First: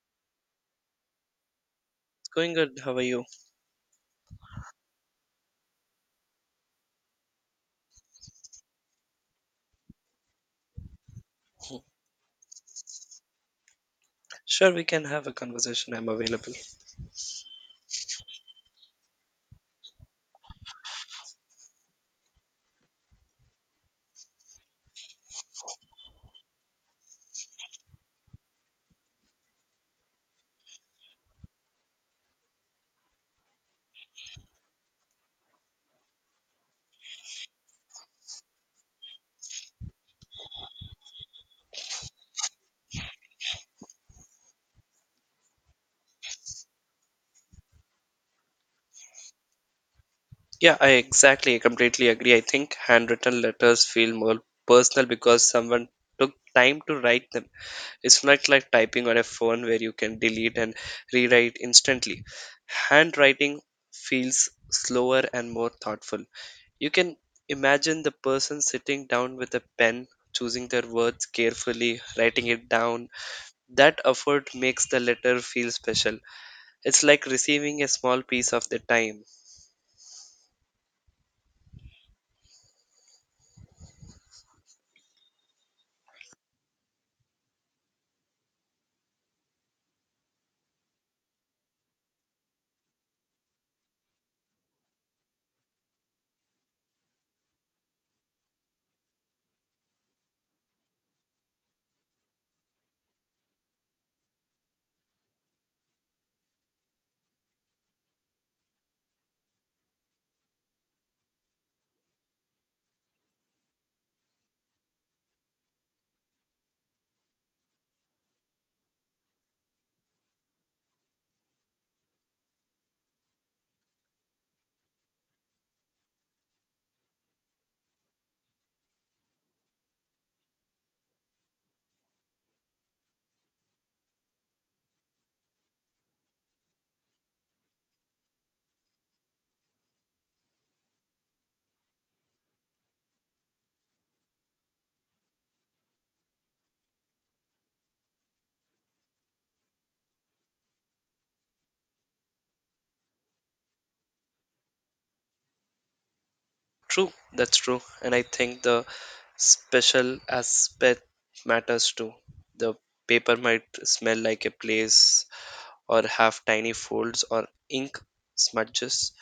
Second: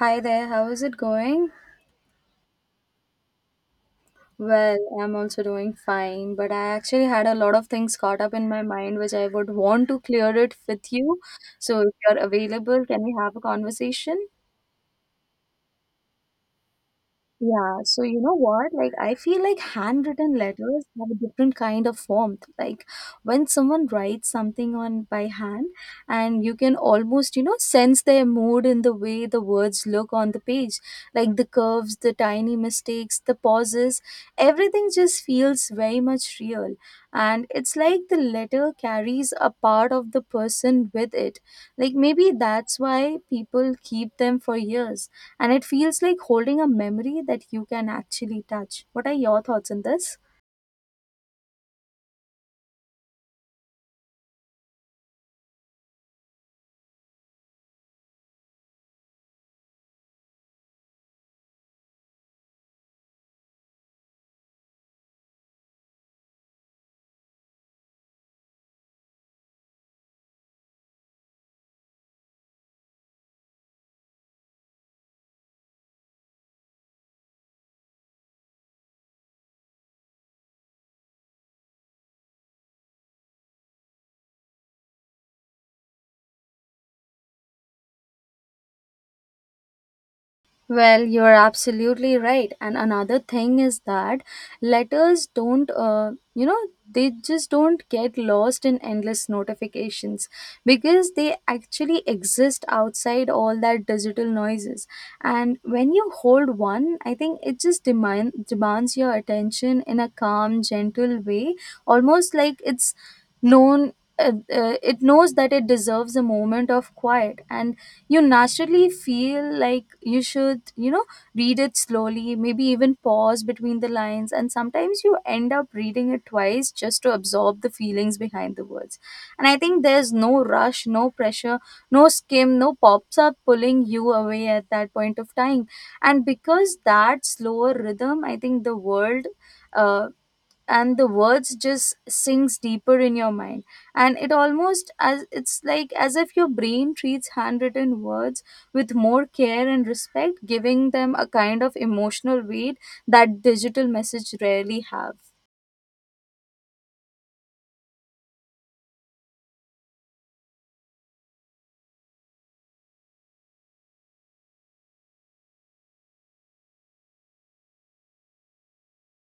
Hi there, how is it going? Going good. How are you? Well, I'm also doing fine, but I actually had a lot of things caught up in my mind which I would want to clear it with you. So if you're available, can we have a conversation? Sure, we can have a conversation. I'm available. Yeah, so you know what? Like, I feel like handwritten letters have a different kind of warmth. Like, when someone writes something on by hand, and you can almost, you know, sense their mood in the way the words look on the page. Like, the curves, the tiny mistakes, the pauses, everything just feels very much real. And it's like the letter carries a part of the person with it. Like maybe that's why people keep them for years. And it feels like holding a memory that you can actually touch. What are your thoughts on this? Yeah, I completely agree. I think handwritten letters feel more personal because someone took time to write them. It's not like typing on a phone where you can delete and rewrite instantly. Handwriting feels slower and more thoughtful. You can imagine the person sitting down with a pen, choosing their words carefully, writing it down. That effort makes the letter feel special. It's like receiving a small piece of their time. Well, you're absolutely right. And another thing is that letters don't, you know, they just don't get lost in endless notifications because they actually exist outside all that digital noises. And when you hold one, I think it just demands your attention in a calm, gentle way, almost like it's known. It knows that it deserves a moment of quiet and you naturally feel like you should, you know, read it slowly, maybe even pause between the lines. And sometimes you end up reading it twice just to absorb the feelings behind the words. And I think there's no rush, no pressure, no skim, no pops up pulling you away at that point of time. And because that slower rhythm, I think the world, uh, and the words just sinks deeper in your mind. And it almost as it's like as if your brain treats handwritten words with more care and respect, giving them a kind of emotional weight that digital message rarely have. True, that's true. And I think the special aspect matters too. The paper might smell like a place or have tiny folds or ink smudges.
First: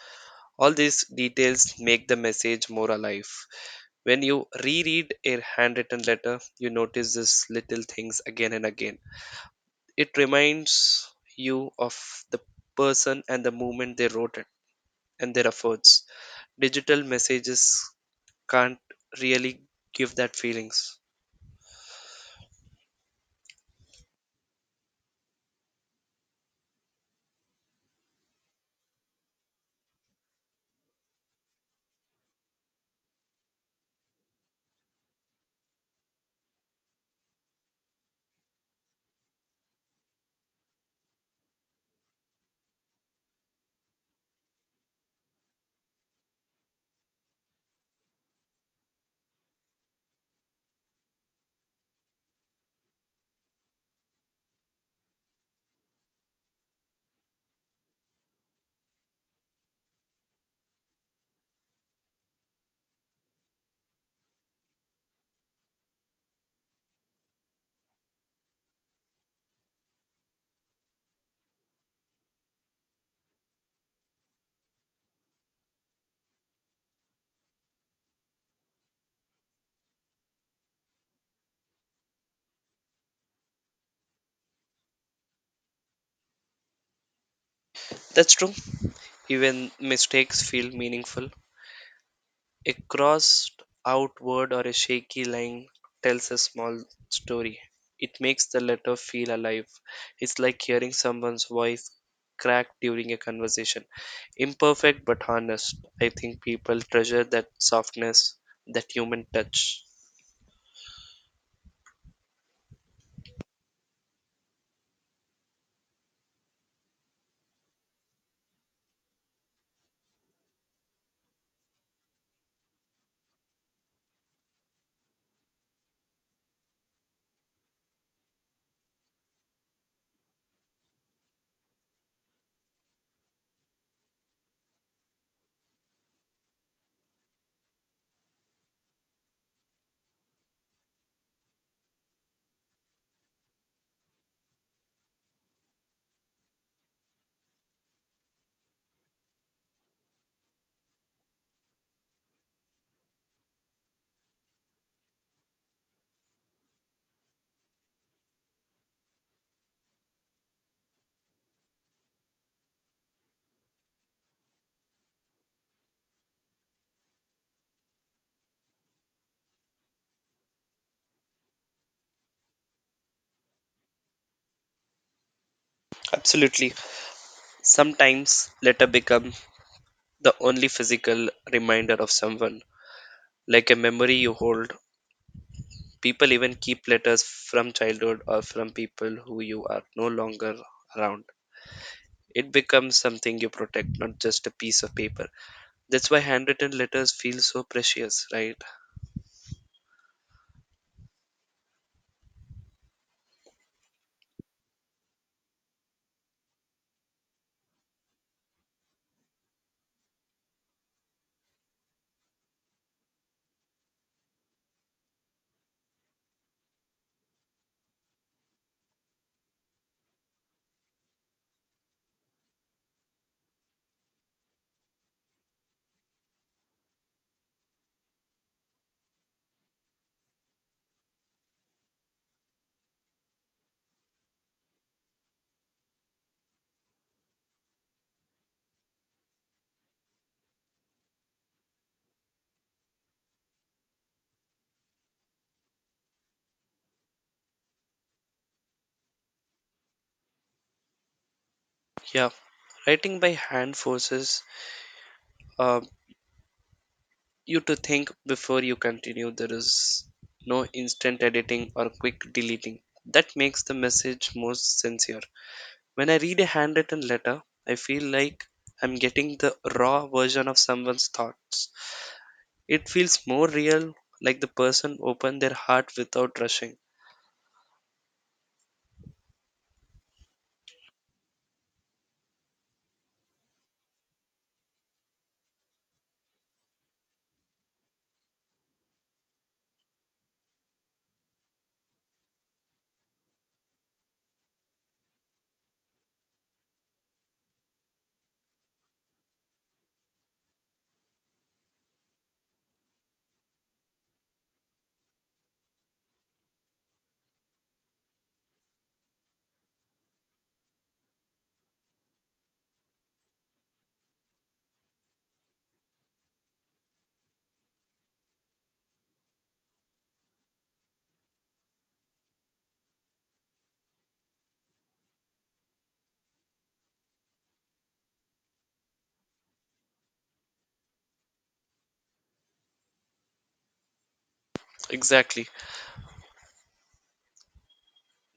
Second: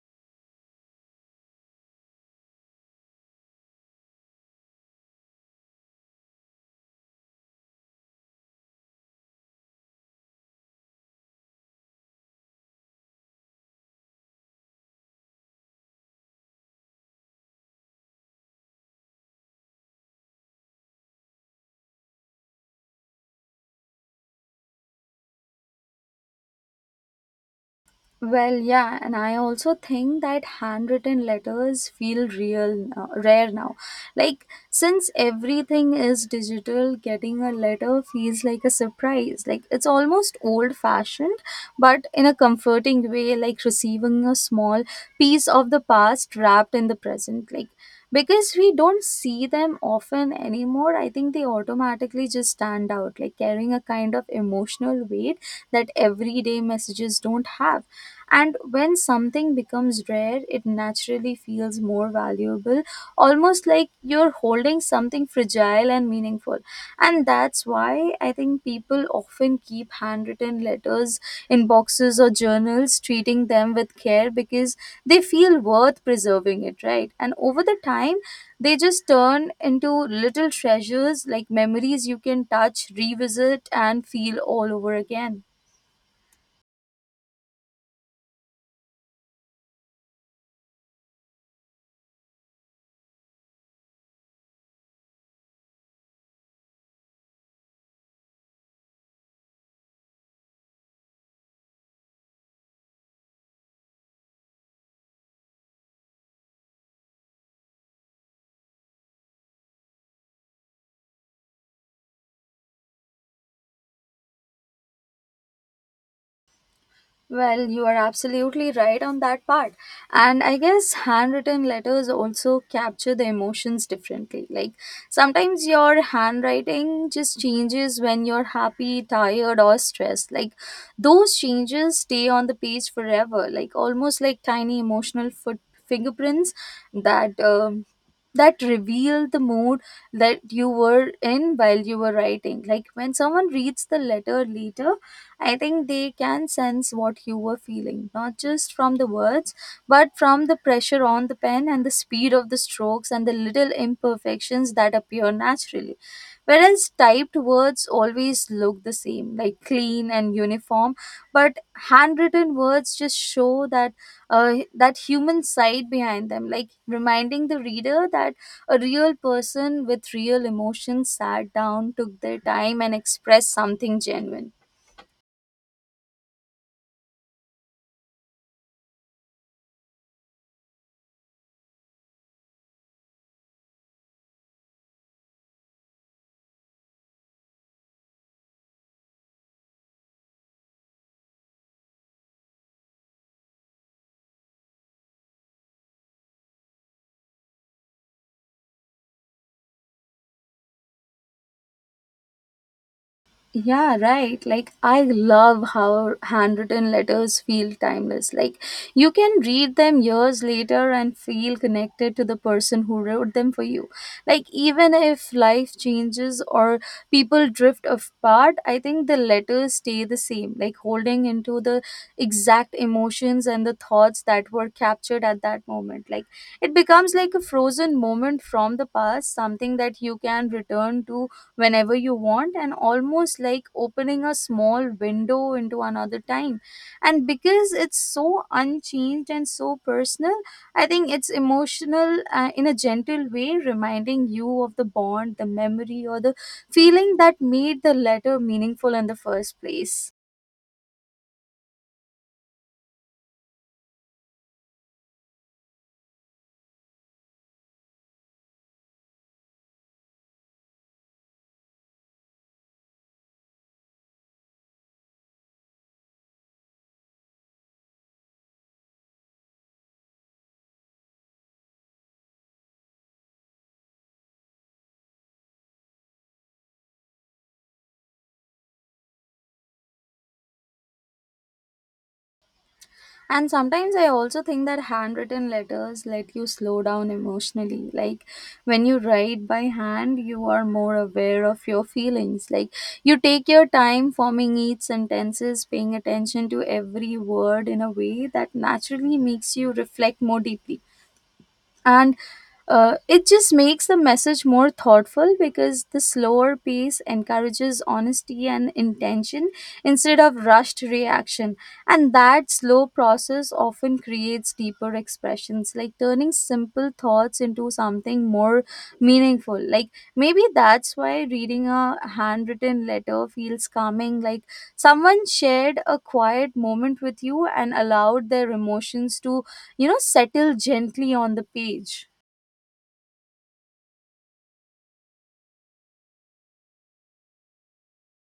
All these details make the message more alive. When you reread a handwritten letter, you notice these little things again and again. It reminds you of the person and the moment they wrote it and their efforts. Digital messages can't really give that feelings. Well, yeah, and I also think that handwritten letters feel real, now, rare now. Like, since everything is digital, getting a letter feels like a surprise. Like, it's almost old fashioned, but in a comforting way, like receiving a small piece of the past wrapped in the present. Like, because we don't see them often anymore, I think they automatically just stand out, like carrying a kind of emotional weight that everyday messages don't have. And when something becomes rare, it naturally feels more valuable, almost like you're holding something fragile and meaningful. And that's why I think people often keep handwritten letters in boxes or journals, treating them with care because they feel worth preserving it, right? And over the time, they just turn into little treasures like memories you can touch, revisit, and feel all over again. That's true, even mistakes feel meaningful. A crossed out word or a shaky line tells a small story. It makes the letter feel alive. It's like hearing someone's voice crack during a conversation, imperfect but honest. I think people treasure that softness, that human touch. Well, you are absolutely right on that part. And I guess handwritten letters also capture the emotions differently. Like sometimes your handwriting just changes when you're happy, tired, or stressed. Like those changes stay on the page forever, like almost like tiny emotional foot fingerprints that that reveal the mood that you were in while you were writing. Like when someone reads the letter later, I think they can sense what you were feeling, not just from the words, but from the pressure on the pen and the speed of the strokes and the little imperfections that appear naturally. Whereas typed words always look the same, like clean and uniform, but handwritten words just show that that human side behind them, like reminding the reader that a real person with real emotions sat down, took their time, and expressed something genuine. Absolutely. Sometimes letter become the only physical reminder of someone, like a memory you hold. People even keep letters from childhood or from people who you are no longer around. It becomes something you protect, not just a piece of paper. That's why handwritten letters feel so precious, right? Yeah, right. Like, I love how handwritten letters feel timeless. Like, you can read them years later and feel connected to the person who wrote them for you. Like, even if life changes or people drift apart, I think the letters stay the same, like holding into the exact emotions and the thoughts that were captured at that moment. Like, it becomes like a frozen moment from the past, something that you can return to whenever you want and almost like opening a small window into another time. And because it's so unchanged and so personal, I think it's emotional, in a gentle way, reminding you of the bond, the memory, or the feeling that made the letter meaningful in the first place. Yeah, writing by hand forces uh, you to think before you continue. There is no instant editing or quick deleting. That makes the message more sincere. When I read a handwritten letter, I feel like I'm getting the raw version of someone's thoughts. It feels more real, like the person opened their heart without rushing. And sometimes I also think that handwritten letters let you slow down emotionally. Like when you write by hand, you are more aware of your feelings. Like you take your time forming each sentences, paying attention to every word in a way that naturally makes you reflect more deeply. And it just makes the message more thoughtful because the slower pace encourages honesty and intention instead of rushed reaction. And that slow process often creates deeper expressions, like turning simple thoughts into something more meaningful. Like maybe that's why reading a handwritten letter feels calming, like someone shared a quiet moment with you and allowed their emotions to, you know, settle gently on the page. Exactly.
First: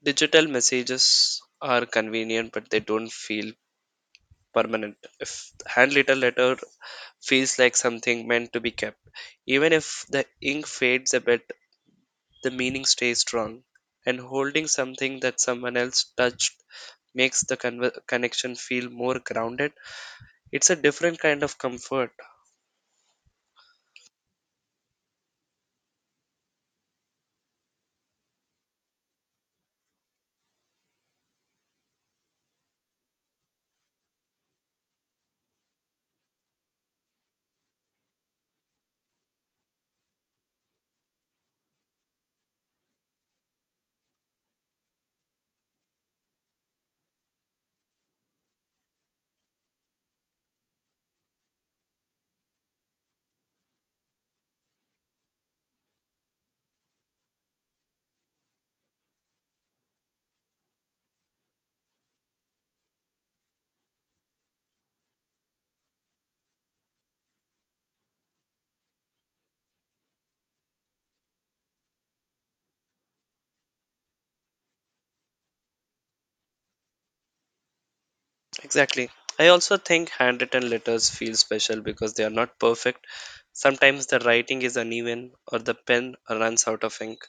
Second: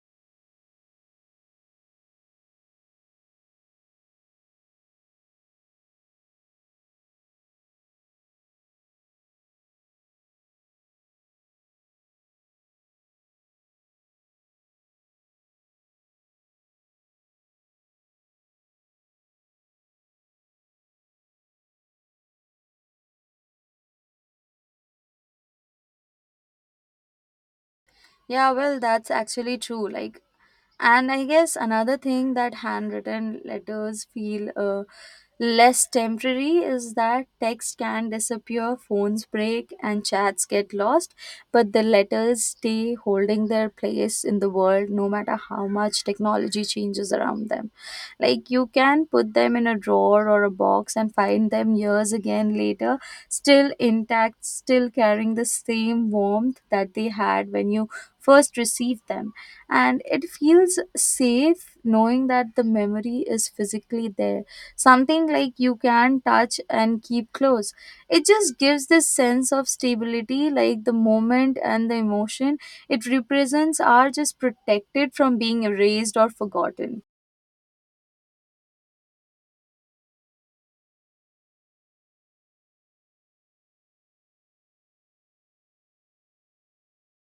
Digital messages are convenient, but they don't feel permanent. If handwritten letter feels like something meant to be kept, even if the ink fades a bit, the meaning stays strong. And holding something that someone else touched makes the conver connection feel more grounded. It's a different kind of comfort. Yeah, well, that's actually true. Like, and I guess another thing that handwritten letters feel less temporary is that text can disappear, phones break, and chats get lost, but the letters stay holding their place in the world no matter how much technology changes around them. Like you can put them in a drawer or a box and find them years again later, still intact, still carrying the same warmth that they had when you first received them. And it feels safe knowing that the memory is physically there, something like you can touch and keep close. It just gives this sense of stability, like the moment and the emotion it represents are just protected from being erased or forgotten. Exactly. I also think handwritten letters feel special because they are not perfect. Sometimes the writing is uneven or the pen runs out of ink.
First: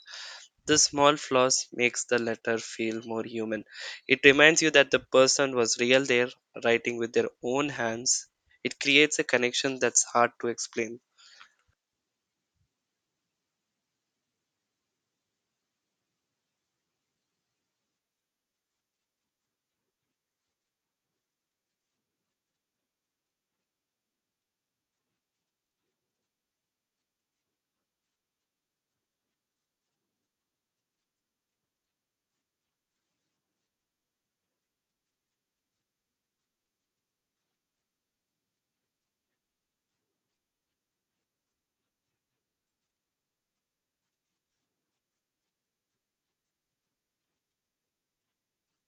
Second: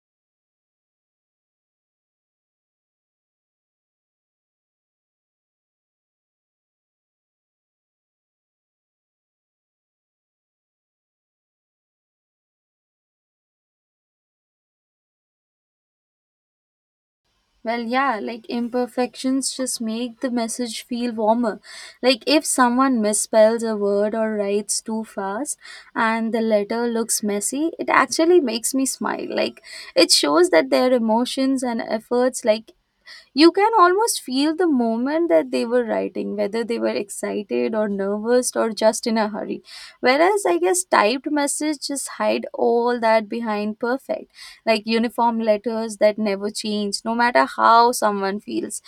This small flaws makes the letter feel more human. It reminds you that the person was real there, writing with their own hands. It creates a connection that's hard to explain. Well, yeah, like imperfections just make the message feel warmer. Like if someone misspells a word or writes too fast and the letter looks messy, it actually makes me smile. Like it shows that their emotions and efforts, like you can almost feel the moment that they were writing, whether they were excited or nervous or just in a hurry. Whereas I guess typed messages just hide all that behind perfect, like uniform letters that never change no matter how someone feels.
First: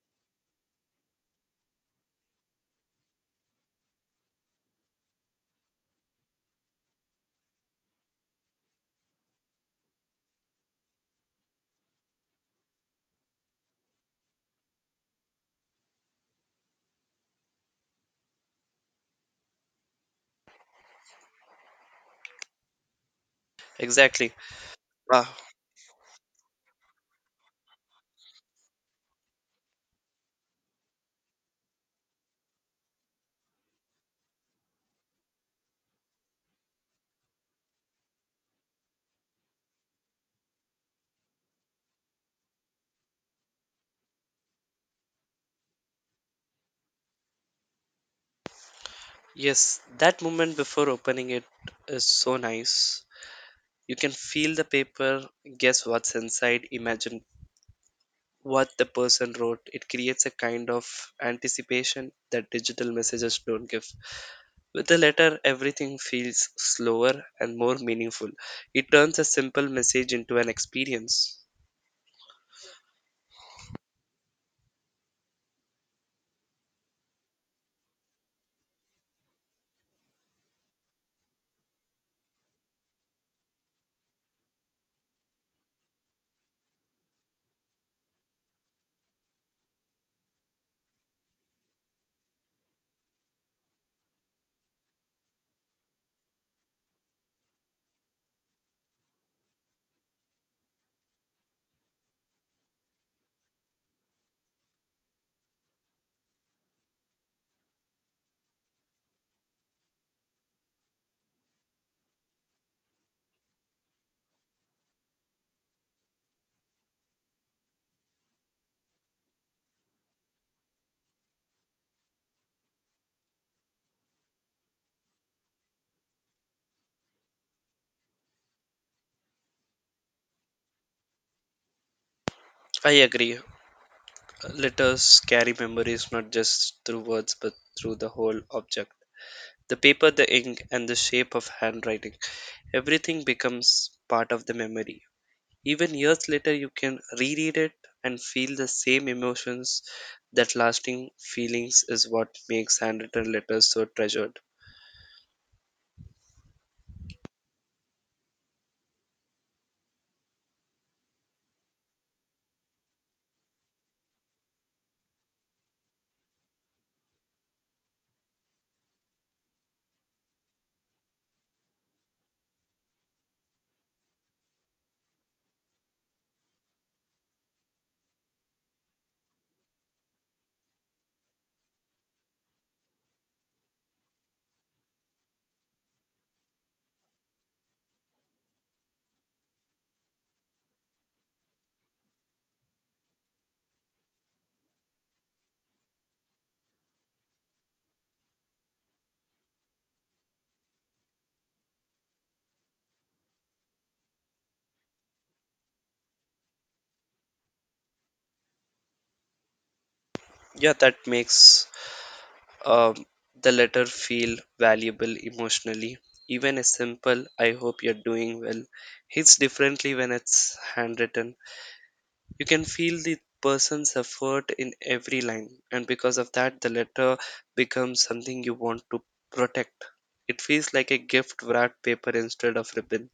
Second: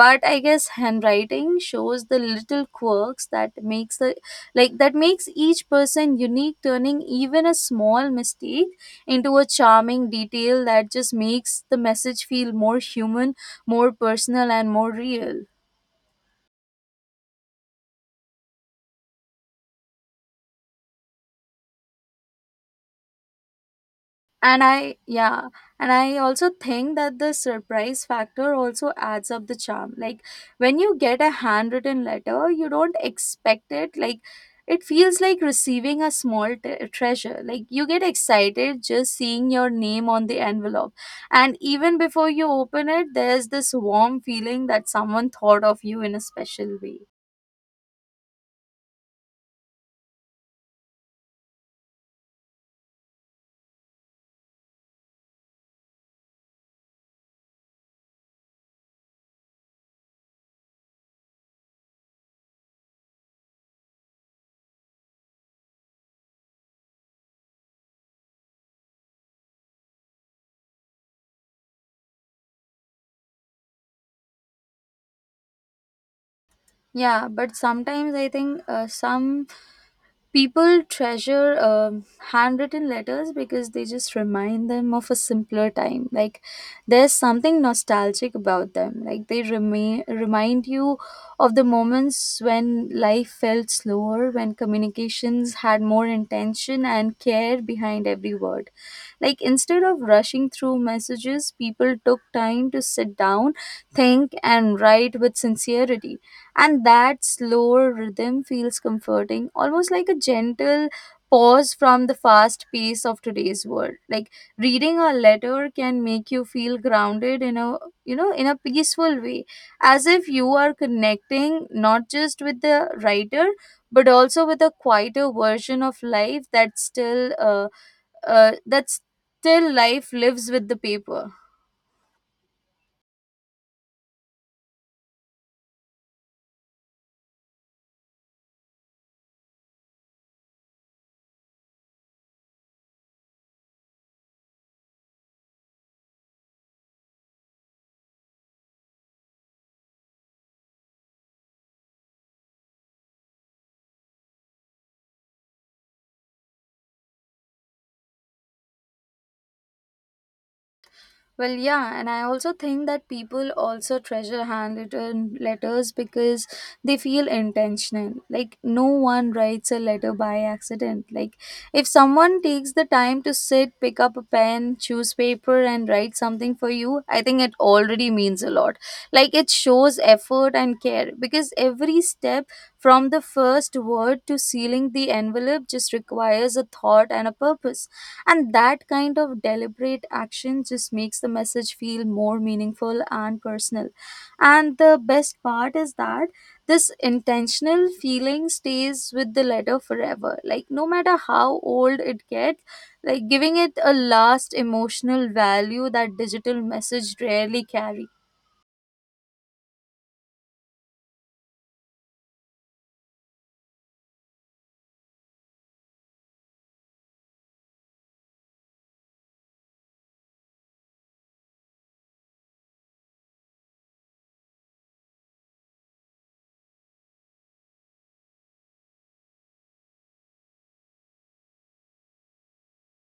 But I guess handwriting shows the little quirks that makes the that makes each person unique, turning even a small mistake into a charming detail that just makes the message feel more human, more personal, and more real. Exactly. And I, Ah, yeah, and I also think that the surprise factor also adds up the charm. Like when you get a handwritten letter, you don't expect it. Like it feels like receiving a small treasure. Like you get excited just seeing your name on the envelope, and even before you open it there's this warm feeling that someone thought of you in a special way. yes, that moment before opening it is so nice. You can feel the paper, guess what's inside, imagine what the person wrote. It creates a kind of anticipation that digital messages don't give. With a letter, everything feels slower and more meaningful. It turns a simple message into an experience. Yeah, but sometimes I think, some people treasure, handwritten letters because they just remind them of a simpler time. Like there's something nostalgic about them. Like they remain remind you of the moments when life felt slower, when communications had more intention and care behind every word. Like instead of rushing through messages, people took time to sit down, think, and write with sincerity. And that slower rhythm feels comforting, almost like a gentle pause from the fast pace of today's world. Like reading a letter can make you feel grounded in a, you know, in a peaceful way, as if you are connecting not just with the writer but also with a quieter version of life that's still, that's still, life lives with the paper. I agree. Letters carry memories not just through words but through the whole object. The paper, the ink, and the shape of handwriting. Everything becomes part of the memory. Even years later, you can reread it and feel the same emotions. That lasting feelings is what makes handwritten letters so treasured. Well, yeah, and I also think that people also treasure handwritten letters because they feel intentional. Like, no one writes a letter by accident. Like, if someone takes the time to sit, pick up a pen, choose paper, and write something for you, I think it already means a lot. Like, it shows effort and care because every step from the first word to sealing the envelope just requires a thought and a purpose. And that kind of deliberate action just makes the message feel more meaningful and personal. And the best part is that this intentional feeling stays with the letter forever, like no matter how old it gets, like giving it a last emotional value that digital message rarely carries. Yeah, that makes um, the letter feel valuable emotionally. Even a simple, I hope you're doing well, hits differently when it's handwritten. You can feel the person's effort in every line, and because of that, the letter becomes something you want to protect. It feels like a gift wrapped paper instead of ribbon.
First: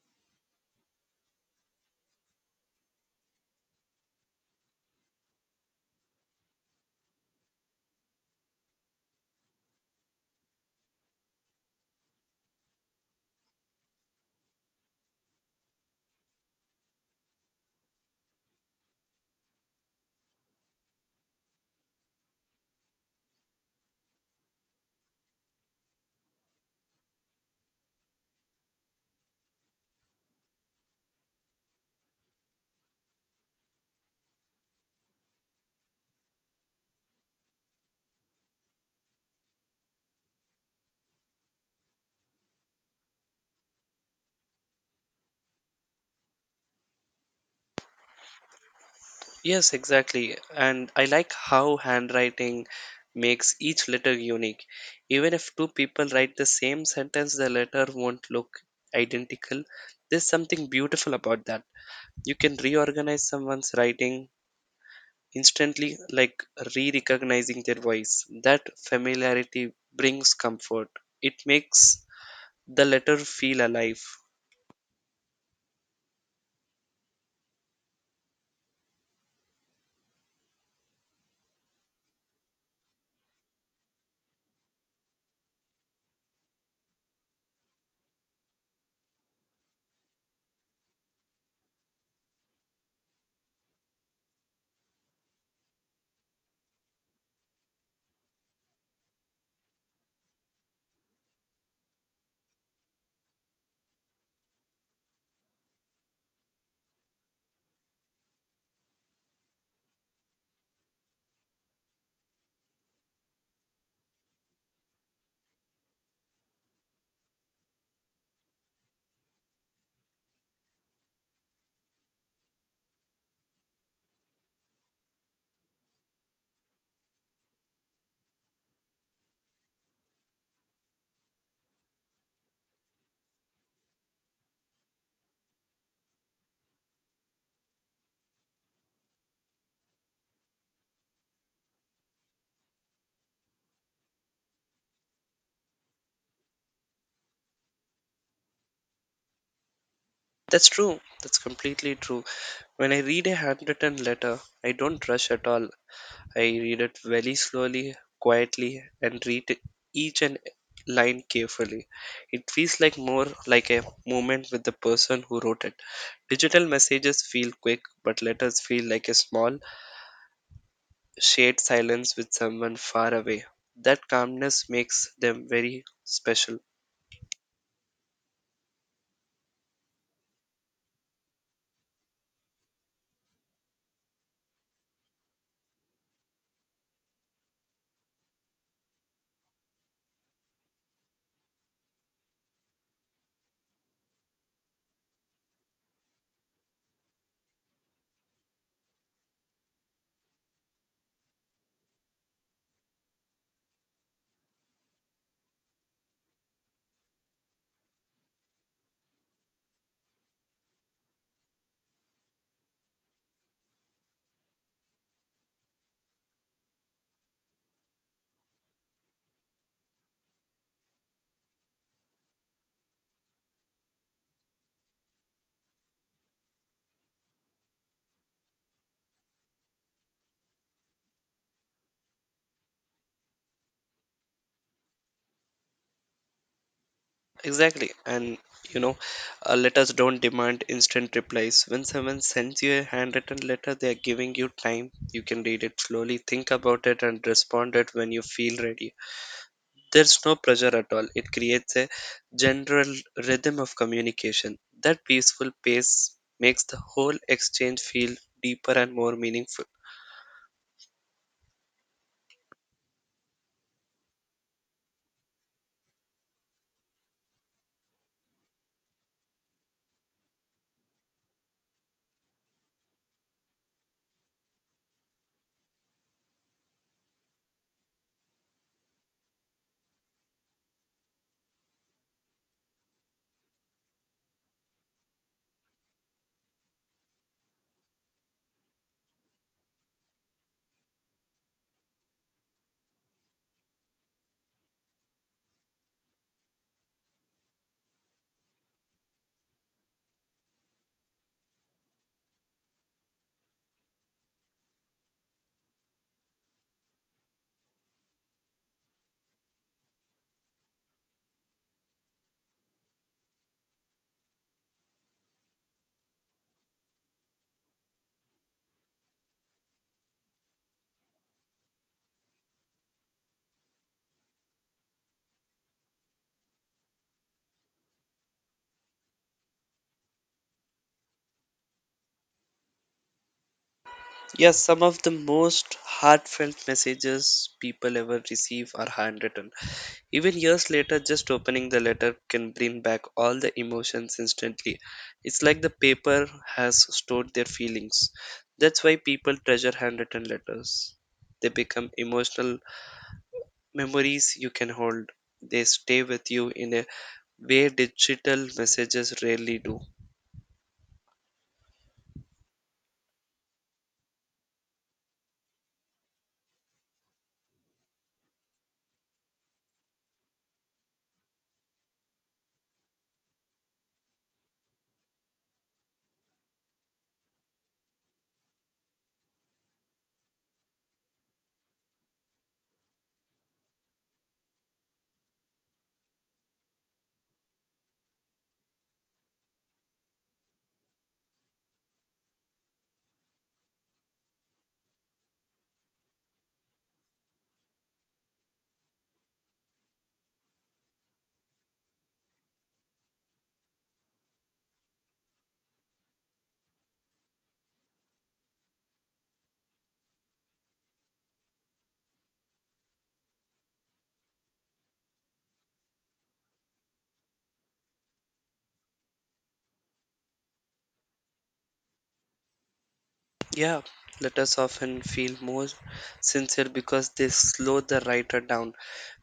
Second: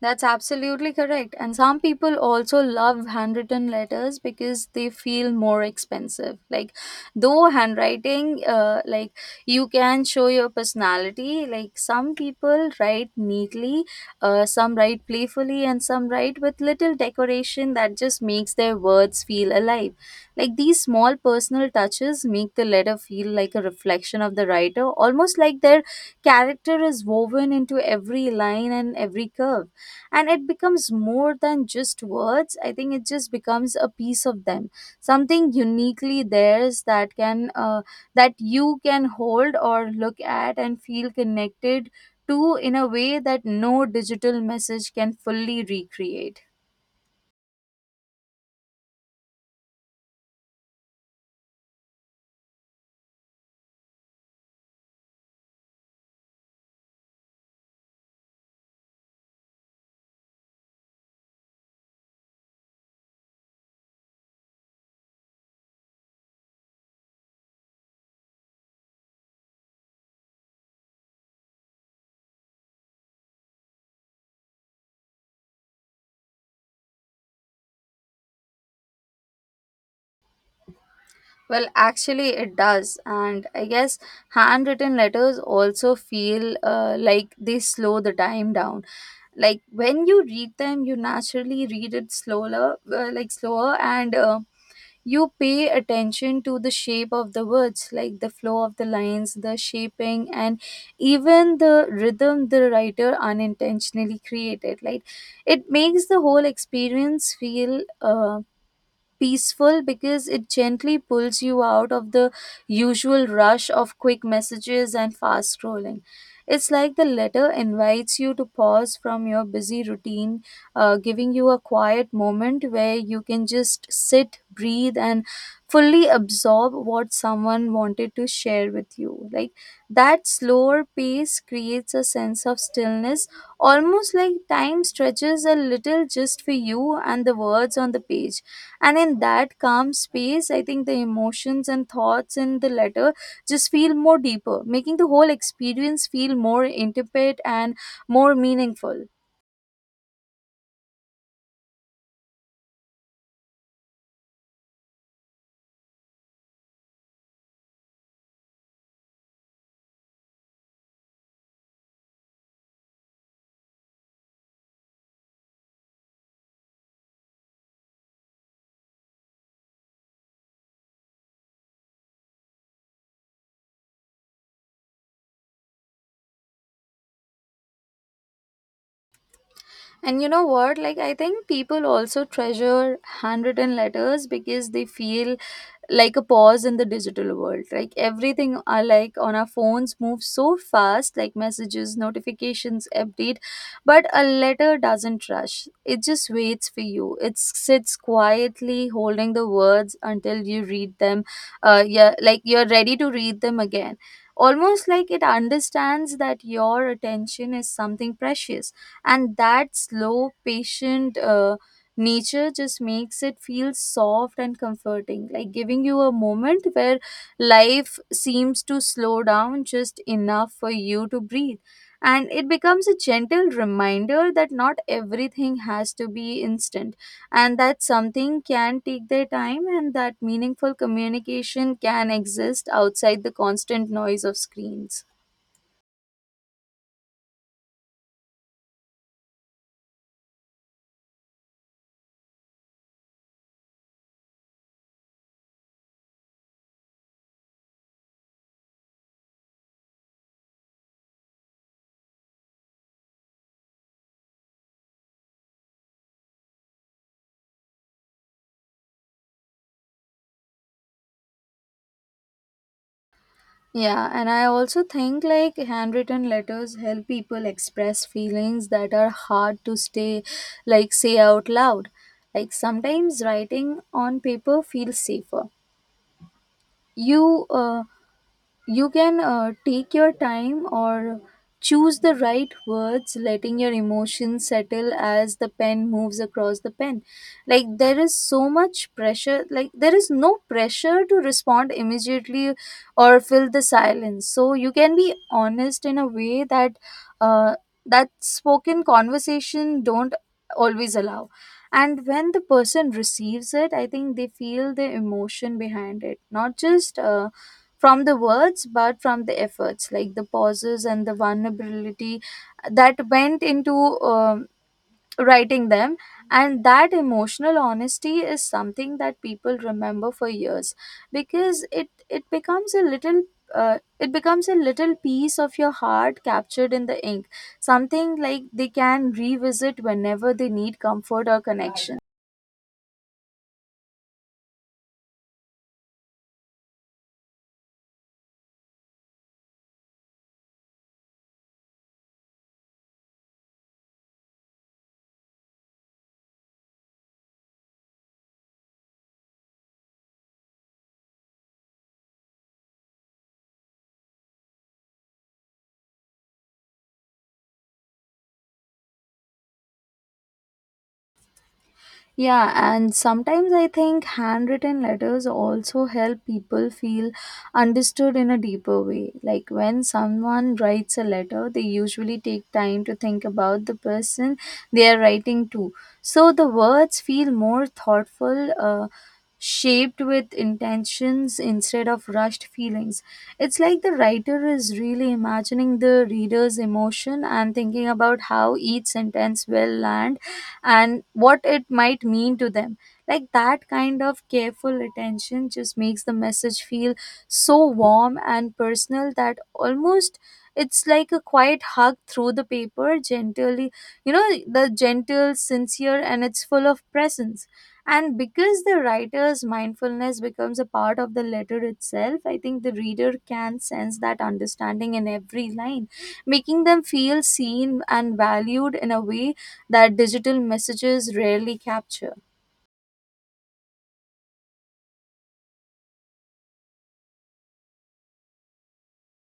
That's absolutely correct. And some people also love handwritten letters because they feel more expensive. Like, though handwriting, you can show your personality. Like some people write neatly, some write playfully, and some write with little decoration that just makes their words feel alive. Like these small personal touches make the letter feel like a reflection of the writer, almost like their character is woven into every line and every curve. And it becomes more than just words. I think it just becomes a piece of them, something uniquely theirs that can that you can hold or look at and feel connected to in a way that no digital message can fully recreate. Yes, exactly. And I like how handwriting makes each letter unique. Even if two people write the same sentence, the letter won't look identical. There's something beautiful about that. You can reorganize someone's writing instantly, like re-recognizing their voice. That familiarity brings comfort. It makes the letter feel alive. Well, actually, it does. And I guess handwritten letters also feel like they slow the time down. Like when you read them, you naturally read it slower, like slower, and you pay attention to the shape of the words, like the flow of the lines, the shaping, and even the rhythm the writer unintentionally created. Like it makes the whole experience feel um peaceful because it gently pulls you out of the usual rush of quick messages and fast scrolling. It's like the letter invites you to pause from your busy routine, giving you a quiet moment where you can just sit, breathe, and fully absorb what someone wanted to share with you. Like that slower pace creates a sense of stillness, almost like time stretches a little just for you and the words on the page. And in that calm space, I think the emotions and thoughts in the letter just feel more deeper, making the whole experience feel more intimate and more meaningful. That's true. That's completely true. When I read a handwritten letter, I don't rush at all. I read it very slowly, quietly, and read each and line carefully. It feels like more like a moment with the person who wrote it. Digital messages feel quick, but letters feel like a small shared silence with someone far away. That calmness makes them very special. And you know what? Like, I think people also treasure handwritten letters because they feel like a pause in the digital world. Like, everything are like on our phones moves so fast, like messages, notifications, update. But a letter doesn't rush, it just waits for you. It sits quietly holding the words until you read them. Yeah, like you're ready to read them again. Almost like it understands that your attention is something precious, and that slow patient nature just makes it feel soft and comforting, like giving you a moment where life seems to slow down just enough for you to breathe. And it becomes a gentle reminder that not everything has to be instant, and that something can take their time, and that meaningful communication can exist outside the constant noise of screens. Exactly. And you know, letters don't demand instant replies. When someone sends you a handwritten letter, they are giving you time. You can read it slowly, think about it, and respond it when you feel ready. There's no pressure at all. It creates a general rhythm of communication. That peaceful pace makes the whole exchange feel deeper and more meaningful. Yeah, and I also think like handwritten letters help people express feelings that are hard to stay like say out loud. Like sometimes writing on paper feels safer. You uh, you can take your time or choose the right words, letting your emotions settle as the pen moves across the pen. Like, there is so much pressure, like, there is no pressure to respond immediately or fill the silence. So, you can be honest in a way that uh, that spoken conversation don't always allow. And when the person receives it, I think they feel the emotion behind it, not just from the words but from the efforts, like the pauses and the vulnerability that went into um, writing them. And that emotional honesty is something that people remember for years, because it becomes a little it becomes a little piece of your heart captured in the ink, something like they can revisit whenever they need comfort or connection. Yes, some of the most heartfelt messages people ever receive are handwritten. Even years later, just opening the letter can bring back all the emotions instantly. It's like the paper has stored their feelings. That's why people treasure handwritten letters. They become emotional memories you can hold. They stay with you in a way digital messages rarely do. Yeah, and sometimes I think handwritten letters also help people feel understood in a deeper way. Like when someone writes a letter, they usually take time to think about the person they are writing to. So the words feel more thoughtful, shaped with intentions instead of rushed feelings. It's like the writer is really imagining the reader's emotion and thinking about how each sentence will land and what it might mean to them. Like that kind of careful attention just makes the message feel so warm and personal that almost it's like a quiet hug through the paper, gently, you know, the gentle, sincere, and it's full of presence. And because the writer's mindfulness becomes a part of the letter itself, I think the reader can sense that understanding in every line, making them feel seen and valued in a way that digital messages rarely capture. Yeah, letters often feel more sincere because they slow the writer down.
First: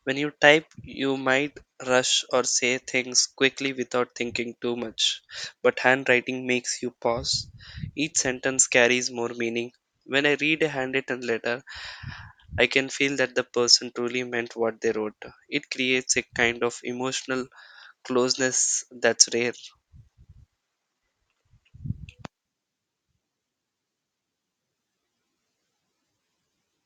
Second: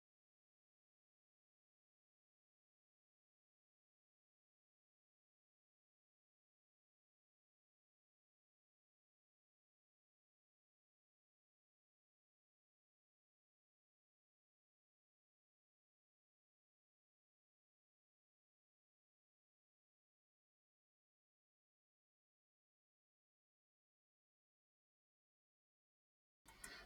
When you type, you might rush or say things quickly without thinking too much. But handwriting makes you pause. Each sentence carries more meaning. When I read a handwritten letter, I can feel that the person truly meant what they wrote. It creates a kind of emotional closeness that's rare.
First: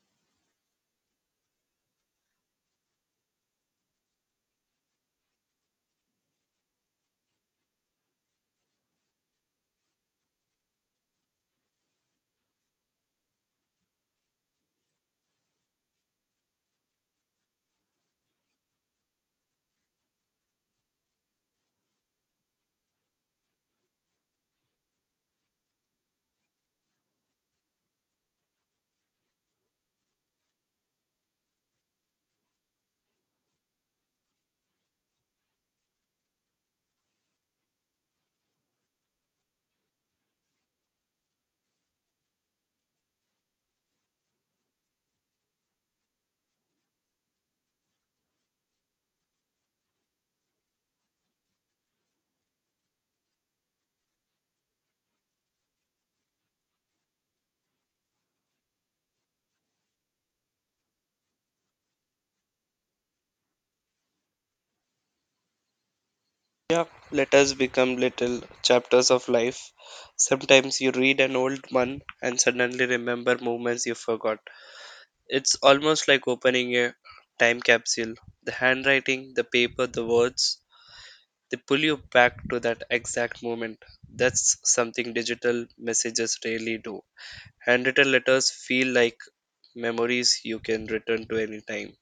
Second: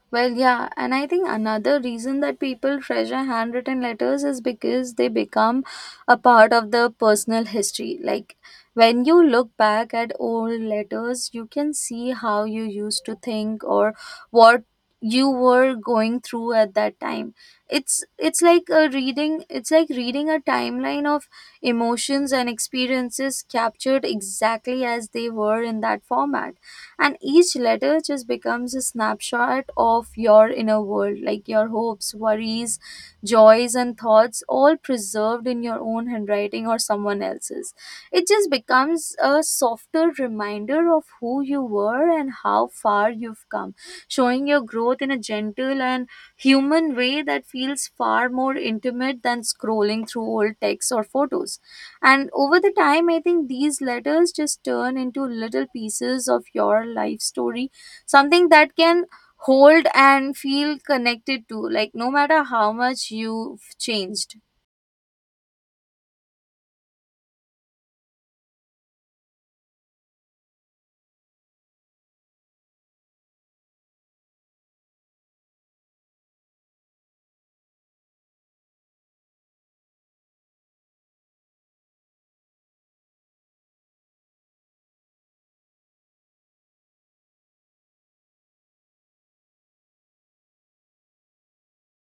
Well, yeah, and I think another reason that people treasure handwritten letters is because they become a part of the personal history. Like when you look back at old letters, you can see how you used to think or what you were going through at that time. It's like a reading, it's like reading a timeline of emotions and experiences captured exactly as they were in that format. And each letter just becomes a snapshot of your inner world, like your hopes, worries, joys and thoughts all preserved in your own handwriting or someone else's. It just becomes a softer reminder of who you were and how far you've come, showing your growth in a gentle and human way that feels far more intimate than scrolling through old texts or photos. And over the time, I think these letters just turn into little pieces of your life story, something that can hold and feel connected to, like no matter how much you've changed. Yeah, let us become little chapters of life. Sometimes you read an old one and suddenly remember moments you forgot. It's almost like opening a time capsule. The handwriting, the paper, the words, they pull you back to that exact moment. That's something digital messages rarely do. Handwritten letters feel like memories you can return to any time.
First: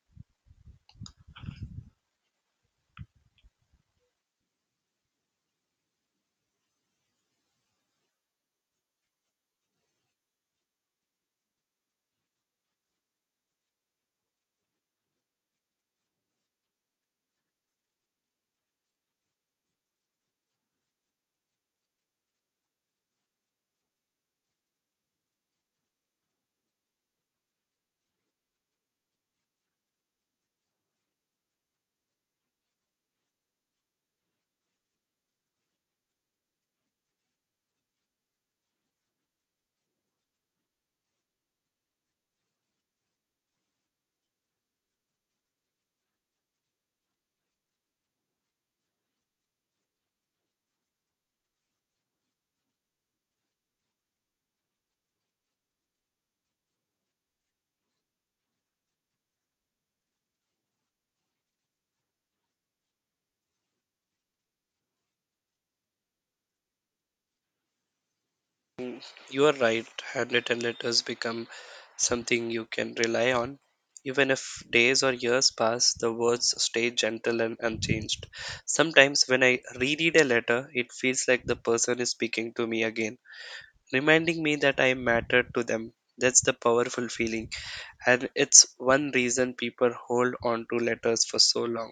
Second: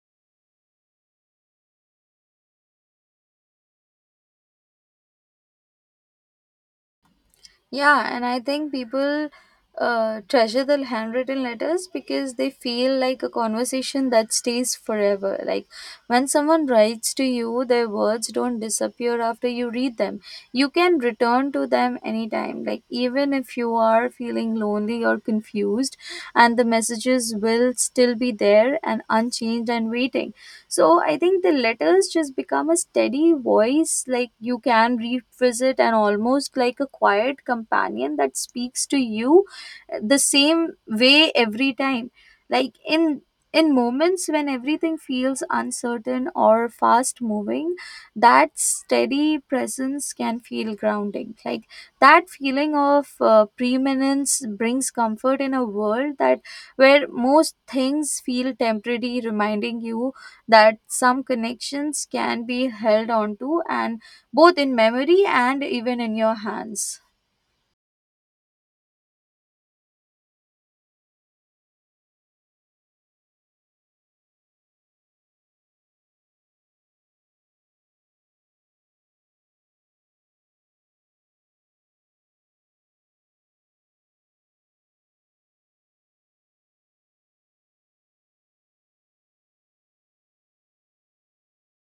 Yeah, and I think people treasure the handwritten letters because they feel like a conversation that stays forever. Like when someone writes to you, their words don't disappear after you read them. You can return to them anytime. Like even if you are feeling lonely or confused, and the messages will still be there and unchanged and waiting. So I think the letters just become a steady voice like you can revisit, and almost like a quiet companion that speaks to you the same way every time. Like in moments when everything feels uncertain or fast moving, that steady presence can feel grounding, like that feeling of preeminence brings comfort in a world that where most things feel temporary, reminding you that some connections can be held on to, and both in memory and even in your hands. You are right, handwritten letters become something you can rely on. Even if days or years pass, the words stay gentle and unchanged. Sometimes when I reread a letter, it feels like the person is speaking to me again, reminding me that I mattered to them. That's the powerful feeling, and it's one reason people hold on to letters for so long.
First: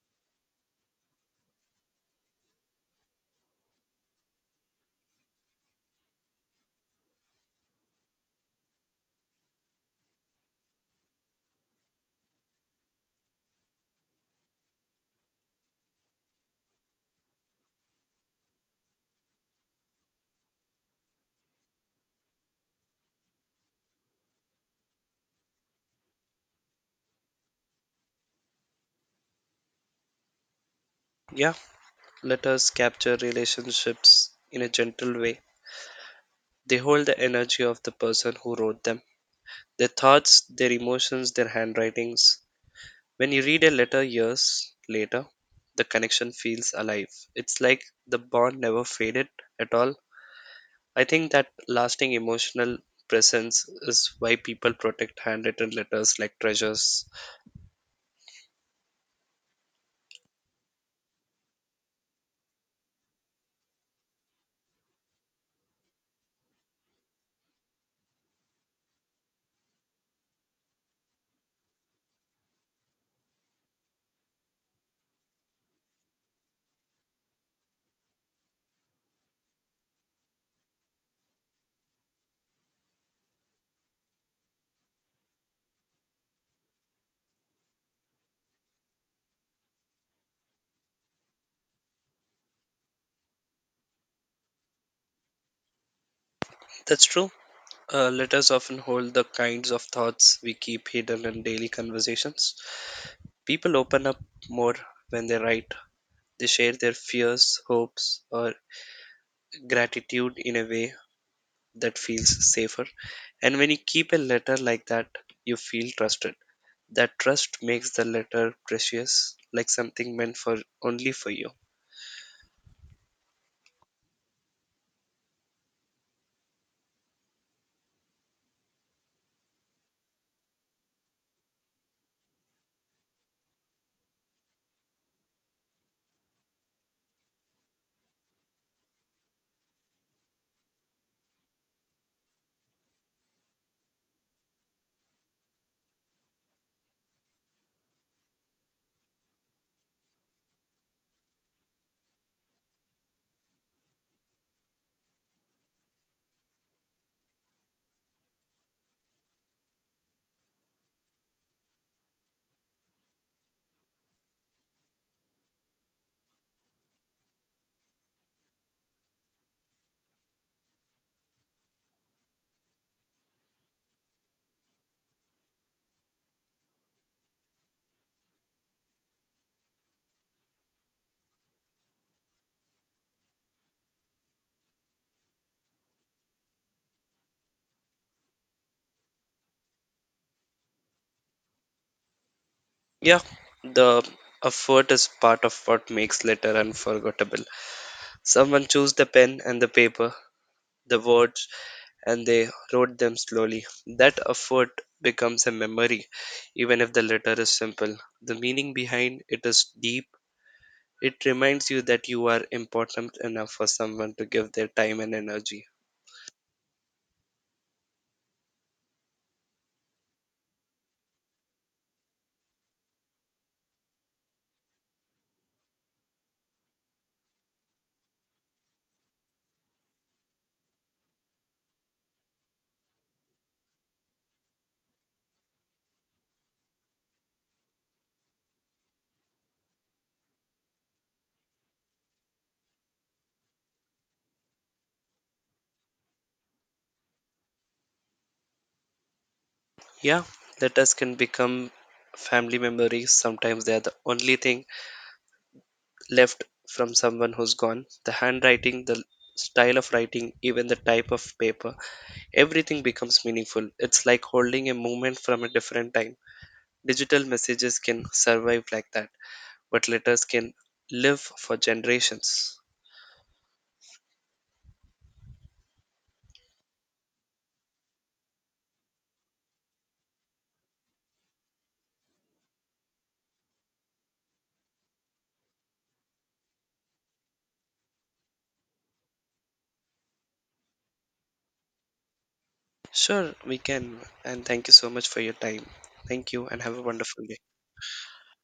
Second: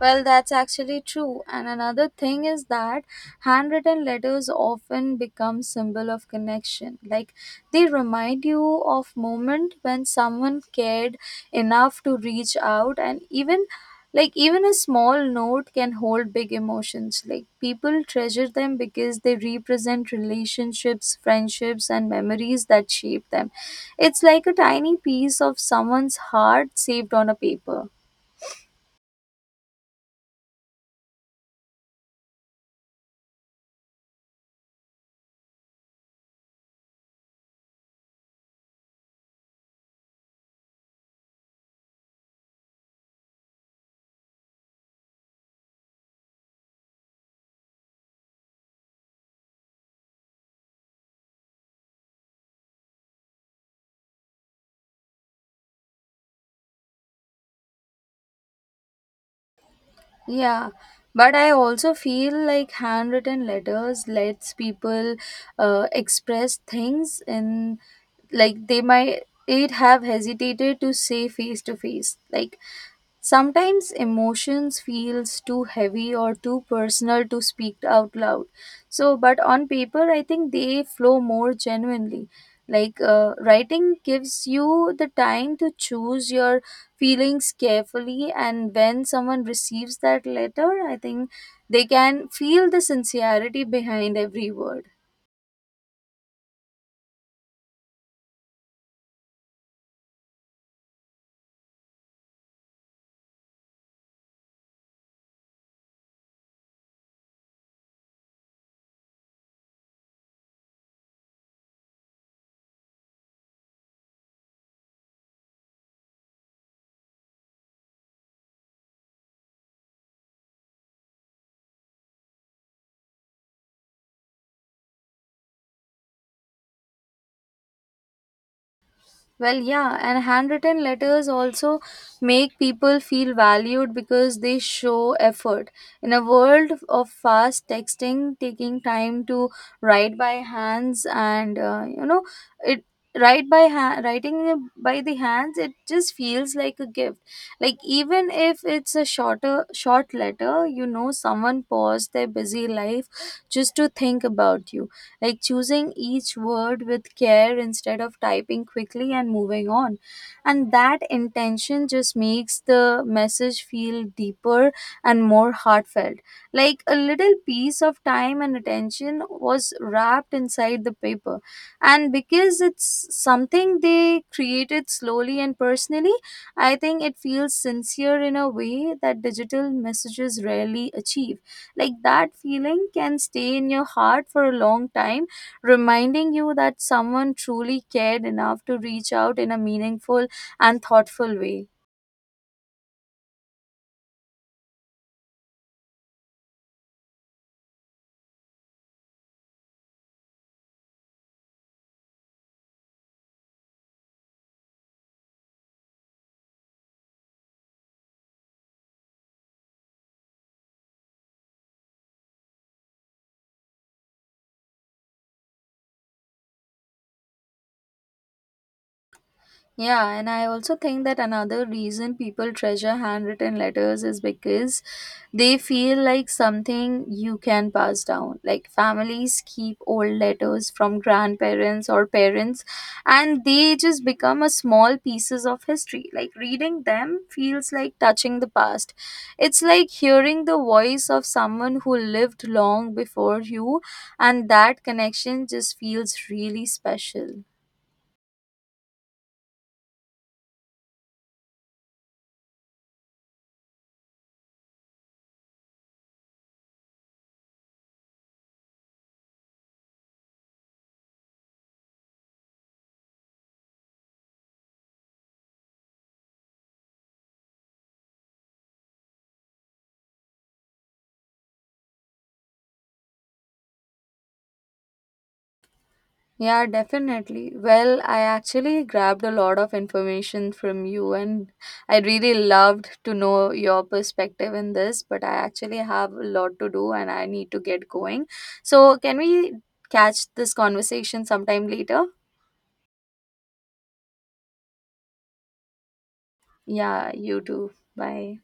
Well, that's actually true. And another thing is that handwritten letters often become symbol of connection. Like they remind you of moment when someone cared enough to reach out, and even like even a small note can hold big emotions. Like people treasure them because they represent relationships, friendships and memories that shape them. It's like a tiny piece of someone's heart saved on a paper. Yeah, letters capture relationships in a gentle way. They hold the energy of the person who wrote them. Their thoughts, their emotions, their handwritings. When you read a letter years later, the connection feels alive. It's like the bond never faded at all. I think that lasting emotional presence is why people protect handwritten letters like treasures. Yeah, but I also feel like handwritten letters lets people express things in like they might it have hesitated to say face to face. Like sometimes emotions feels too heavy or too personal to speak out loud. So, but on paper, I think they flow more genuinely. Like writing gives you the time to choose your feelings carefully, and when someone receives that letter, I think they can feel the sincerity behind every word. That's true. Letters often hold the kinds of thoughts we keep hidden in daily conversations. People open up more when they write. They share their fears, hopes, or gratitude in a way that feels safer. And when you keep a letter like that, you feel trusted. That trust makes the letter precious, like something meant for only for you. Well, yeah, and handwritten letters also make people feel valued because they show effort. In a world of fast texting, taking time to write by hands and it writing by the hands, it just feels like a gift. Like even if it's a shorter short letter, you know, someone paused their busy life just to think about you, like choosing each word with care instead of typing quickly and moving on. And that intention just makes the message feel deeper and more heartfelt. Like a little piece of time and attention was wrapped inside the paper. And because it's something they created slowly and personally, I think it feels sincere in a way that digital messages rarely achieve. Like that feeling can stay in your heart for a long time, reminding you that someone truly cared enough to reach out in a meaningful and thoughtful way. Yeah, the effort is part of what makes letter unforgettable. Someone chose the pen and the paper, the words, and they wrote them slowly. That effort becomes a memory, even if the letter is simple. The meaning behind it is deep. It reminds you that you are important enough for someone to give their time and energy. Yeah, and I also think that another reason people treasure handwritten letters is because they feel like something you can pass down. Like families keep old letters from grandparents or parents, and they just become a small pieces of history. Like reading them feels like touching the past. It's like hearing the voice of someone who lived long before you, and that connection just feels really special. Yeah, letters can become family memories. Sometimes they are the only thing left from someone who's gone. The handwriting, the style of writing, even the type of paper, everything becomes meaningful. It's like holding a moment from a different time. Digital messages can survive like that, but letters can live for generations. Yeah, definitely. Well, I actually grabbed a lot of information from you, and I really loved to know your perspective in this. But I actually have a lot to do and I need to get going. So, can we catch this conversation sometime later? Sure, we can. And thank you so much for your time. Thank you and have a Yeah, wonderful day. you too. Bye.